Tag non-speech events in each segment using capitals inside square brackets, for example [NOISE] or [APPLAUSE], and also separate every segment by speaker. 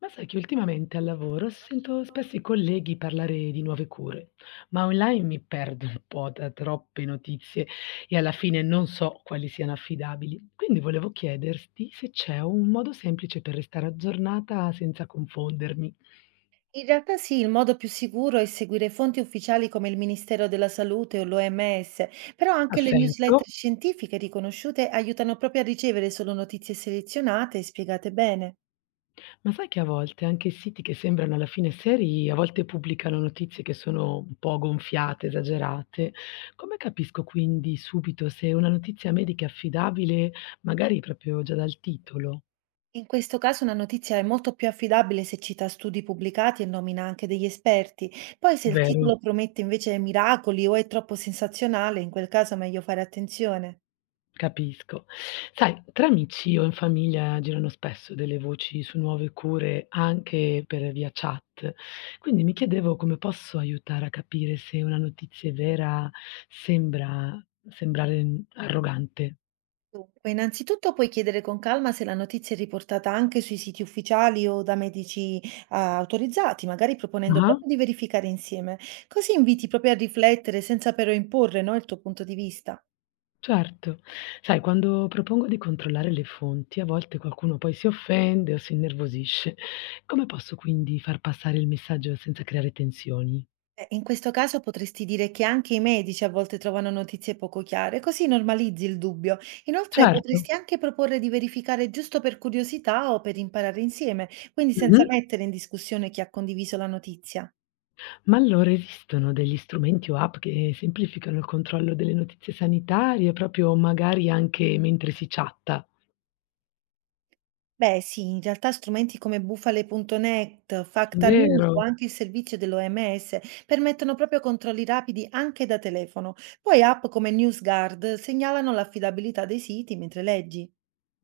Speaker 1: Ma sai che ultimamente al lavoro sento spesso i colleghi parlare di nuove cure, ma online mi perdo un po' da troppe notizie e alla fine non so quali siano affidabili. Quindi volevo chiederti se c'è un modo semplice per restare aggiornata senza confondermi.
Speaker 2: In realtà sì, il modo più sicuro è seguire fonti ufficiali come il Ministero della Salute o l'OMS, però
Speaker 1: Ha
Speaker 2: anche le newsletter
Speaker 1: senso?
Speaker 2: scientifiche riconosciute aiutano proprio a ricevere solo notizie selezionate e spiegate bene.
Speaker 1: Ma sai che a volte anche i siti che sembrano alla fine seri, a volte pubblicano notizie che sono un po' gonfiate, esagerate. Come capisco quindi subito se una notizia medica è affidabile, magari proprio già dal titolo?
Speaker 2: In questo caso una notizia è molto più affidabile se cita studi pubblicati e nomina anche degli esperti. Poi se il
Speaker 1: Vero,
Speaker 2: titolo promette invece miracoli o è troppo sensazionale, in quel caso è meglio fare attenzione.
Speaker 1: capisco. Sai, tra amici o in famiglia girano spesso delle voci su nuove cure anche per via chat, quindi mi chiedevo come posso aiutare a capire se una notizia è vera sembra sembrare arrogante.
Speaker 2: Dunque, innanzitutto puoi chiedere con calma se la notizia è riportata anche sui siti ufficiali o da medici, autorizzati, magari proponendo
Speaker 1: Ah.
Speaker 2: proprio di verificare insieme. Così inviti proprio a riflettere senza però imporre, no, il tuo punto di vista.
Speaker 1: Certo. Sai, quando propongo di controllare le fonti, a volte qualcuno poi si offende o si innervosisce. Come posso quindi far passare il messaggio senza creare tensioni?
Speaker 2: In questo caso potresti dire che anche i medici a volte trovano notizie poco chiare, così normalizzi il dubbio. Inoltre
Speaker 1: Certo.
Speaker 2: potresti anche proporre di verificare giusto per curiosità o per imparare insieme, quindi senza
Speaker 1: Mh-mh.
Speaker 2: mettere in discussione chi ha condiviso la notizia.
Speaker 1: Ma allora esistono degli strumenti o app che semplificano il controllo delle notizie sanitarie, proprio magari anche mentre si chatta?
Speaker 2: Beh sì, in realtà strumenti come Bufale.net, Facta News
Speaker 1: Vero.
Speaker 2: o anche il servizio dell'OMS permettono proprio controlli rapidi anche da telefono. Poi app come NewsGuard segnalano l'affidabilità dei siti mentre leggi.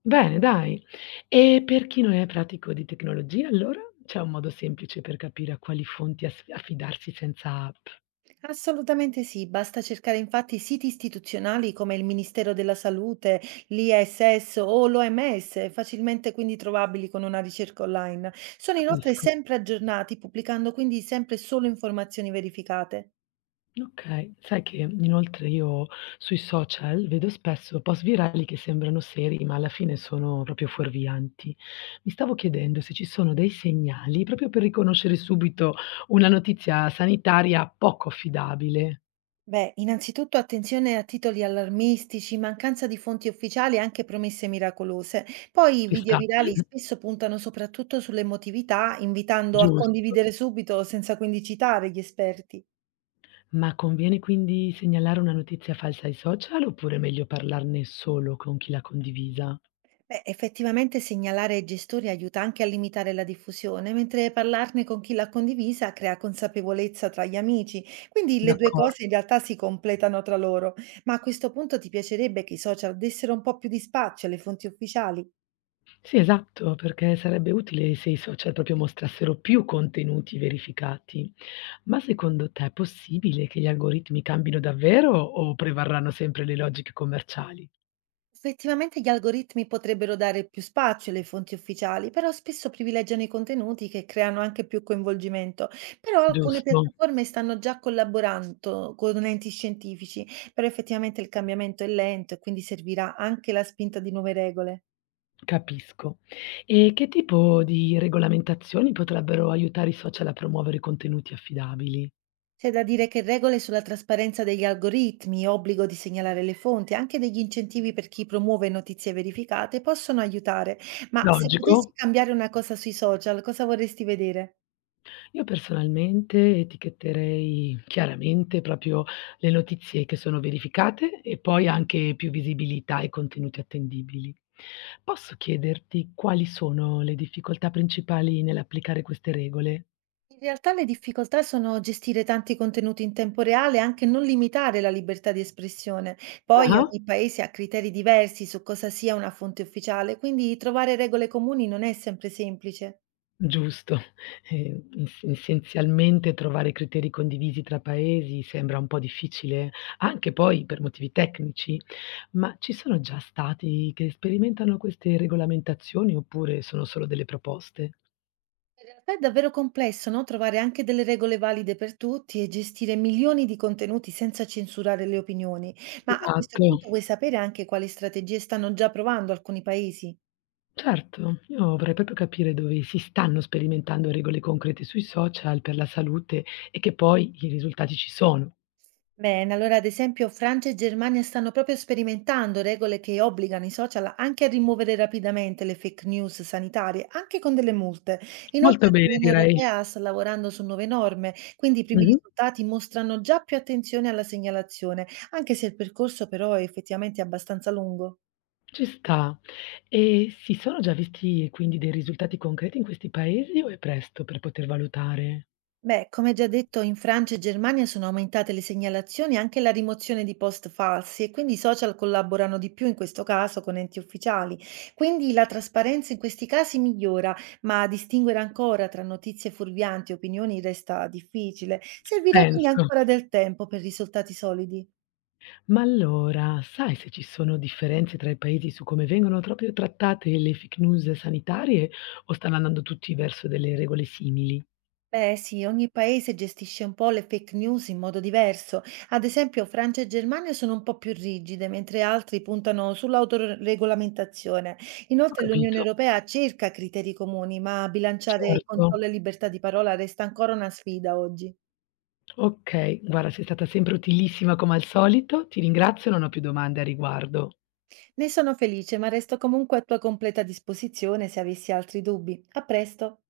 Speaker 1: Bene, dai. E per chi non è pratico di tecnologia, allora? C'è un modo semplice per capire a quali fonti as affidarsi senza app?
Speaker 2: Assolutamente sì, basta cercare infatti siti istituzionali come il Ministero della Salute, l'ISS o l'OMS, facilmente quindi trovabili con una ricerca online. Sono inoltre
Speaker 1: Capisco.
Speaker 2: sempre aggiornati, pubblicando quindi sempre solo informazioni verificate.
Speaker 1: Okay. Sai che inoltre io sui social vedo spesso post virali che sembrano seri, ma alla fine sono proprio fuorvianti. Mi stavo chiedendo se ci sono dei segnali proprio per riconoscere subito una notizia sanitaria poco affidabile.
Speaker 2: Beh, innanzitutto attenzione a titoli allarmistici, mancanza di fonti ufficiali e anche promesse miracolose. Poi i video
Speaker 1: Questa [LAUGHS]
Speaker 2: virali spesso puntano soprattutto sull'emotività, invitando a
Speaker 1: giusto.
Speaker 2: condividere subito senza quindi citare gli esperti.
Speaker 1: Ma conviene quindi segnalare una notizia falsa ai social oppure è meglio parlarne solo con chi l'ha condivisa?
Speaker 2: Beh, effettivamente segnalare ai gestori aiuta anche a limitare la diffusione, mentre parlarne con chi l'ha condivisa crea consapevolezza tra gli amici. Quindi le due
Speaker 1: D'accor.
Speaker 2: cose in realtà si completano tra loro. Ma a questo punto ti piacerebbe che i social dessero un po' più di spazio alle fonti ufficiali?
Speaker 1: Sì, esatto, perché sarebbe utile se i social proprio mostrassero più contenuti verificati. Ma secondo te è possibile che gli algoritmi cambino davvero o prevarranno sempre le logiche commerciali?
Speaker 2: Effettivamente gli algoritmi potrebbero dare più spazio alle fonti ufficiali, però spesso privilegiano i contenuti che creano anche più coinvolgimento. Però alcune
Speaker 1: Giusto,
Speaker 2: piattaforme stanno già collaborando con enti scientifici, però effettivamente il cambiamento è lento e quindi servirà anche la spinta di nuove regole.
Speaker 1: capisco. E che tipo di regolamentazioni potrebbero aiutare i social a promuovere contenuti affidabili?
Speaker 2: C'è da dire che regole sulla trasparenza degli algoritmi, obbligo di segnalare le fonti, anche degli incentivi per chi promuove notizie verificate possono aiutare. Ma se potessi
Speaker 1: Logico?
Speaker 2: cambiare una cosa sui social, cosa vorresti vedere?
Speaker 1: Io personalmente etichetterei chiaramente proprio le notizie che sono verificate e poi anche più visibilità e contenuti attendibili. Posso chiederti quali sono le difficoltà principali nell'applicare queste regole?
Speaker 2: In realtà le difficoltà sono gestire tanti contenuti in tempo reale e anche non limitare la libertà di espressione. Poi
Speaker 1: Ah-ah.
Speaker 2: ogni paese ha criteri diversi su cosa sia una fonte ufficiale, quindi trovare regole comuni non è sempre semplice.
Speaker 1: Giusto. [LAUGHS] Essenzialmente trovare criteri condivisi tra paesi sembra un po' difficile, anche poi per motivi tecnici, ma ci sono già stati che sperimentano queste regolamentazioni oppure sono solo delle proposte?
Speaker 2: In realtà è davvero complesso, no? Trovare anche delle regole valide per tutti e gestire milioni di contenuti senza censurare le opinioni. Ma a questo
Speaker 1: Esatto,
Speaker 2: punto vuoi sapere anche quali strategie stanno già provando alcuni paesi?
Speaker 1: certo. Io vorrei proprio capire dove si stanno sperimentando regole concrete sui social per la salute e che poi i risultati ci sono.
Speaker 2: Bene, allora ad esempio Francia e Germania stanno proprio sperimentando regole che obbligano i social anche a rimuovere rapidamente le fake news sanitarie, anche con delle multe.
Speaker 1: Molto
Speaker 2: Inoltre
Speaker 1: bene
Speaker 2: l'Unione
Speaker 1: direi.
Speaker 2: Europea sta lavorando su nuove norme, quindi i primi
Speaker 1: Mh-mh.
Speaker 2: risultati mostrano già più attenzione alla segnalazione, anche se il percorso però è effettivamente abbastanza lungo.
Speaker 1: Ci sta. E si sono già visti quindi dei risultati concreti in questi paesi o è presto per poter valutare?
Speaker 2: Beh, come già detto, in Francia e Germania sono aumentate le segnalazioni e anche la rimozione di post falsi e quindi i social collaborano di più in questo caso con enti ufficiali. Quindi la trasparenza in questi casi migliora, ma distinguere ancora tra notizie fuorvianti e opinioni resta difficile. Servirà quindi
Speaker 1: Penso.
Speaker 2: ancora del tempo per risultati solidi.
Speaker 1: Ma allora, sai se ci sono differenze tra i paesi su come vengono proprio trattate le fake news sanitarie o stanno andando tutti verso delle regole simili?
Speaker 2: Beh, sì, ogni paese gestisce un po' le fake news in modo diverso. Ad esempio, Francia e Germania sono un po' più rigide, mentre altri puntano sull'autoregolamentazione.
Speaker 1: Ho
Speaker 2: Inoltre, l'Unione
Speaker 1: capito.
Speaker 2: Europea cerca criteri comuni, ma bilanciare
Speaker 1: Certo.
Speaker 2: controllo e libertà di parola resta ancora una sfida oggi.
Speaker 1: Ok, guarda, sei stata sempre utilissima come al solito. Ti ringrazio, non ho più domande a riguardo.
Speaker 2: Ne sono felice, ma resto comunque a tua completa disposizione se avessi altri dubbi. A presto!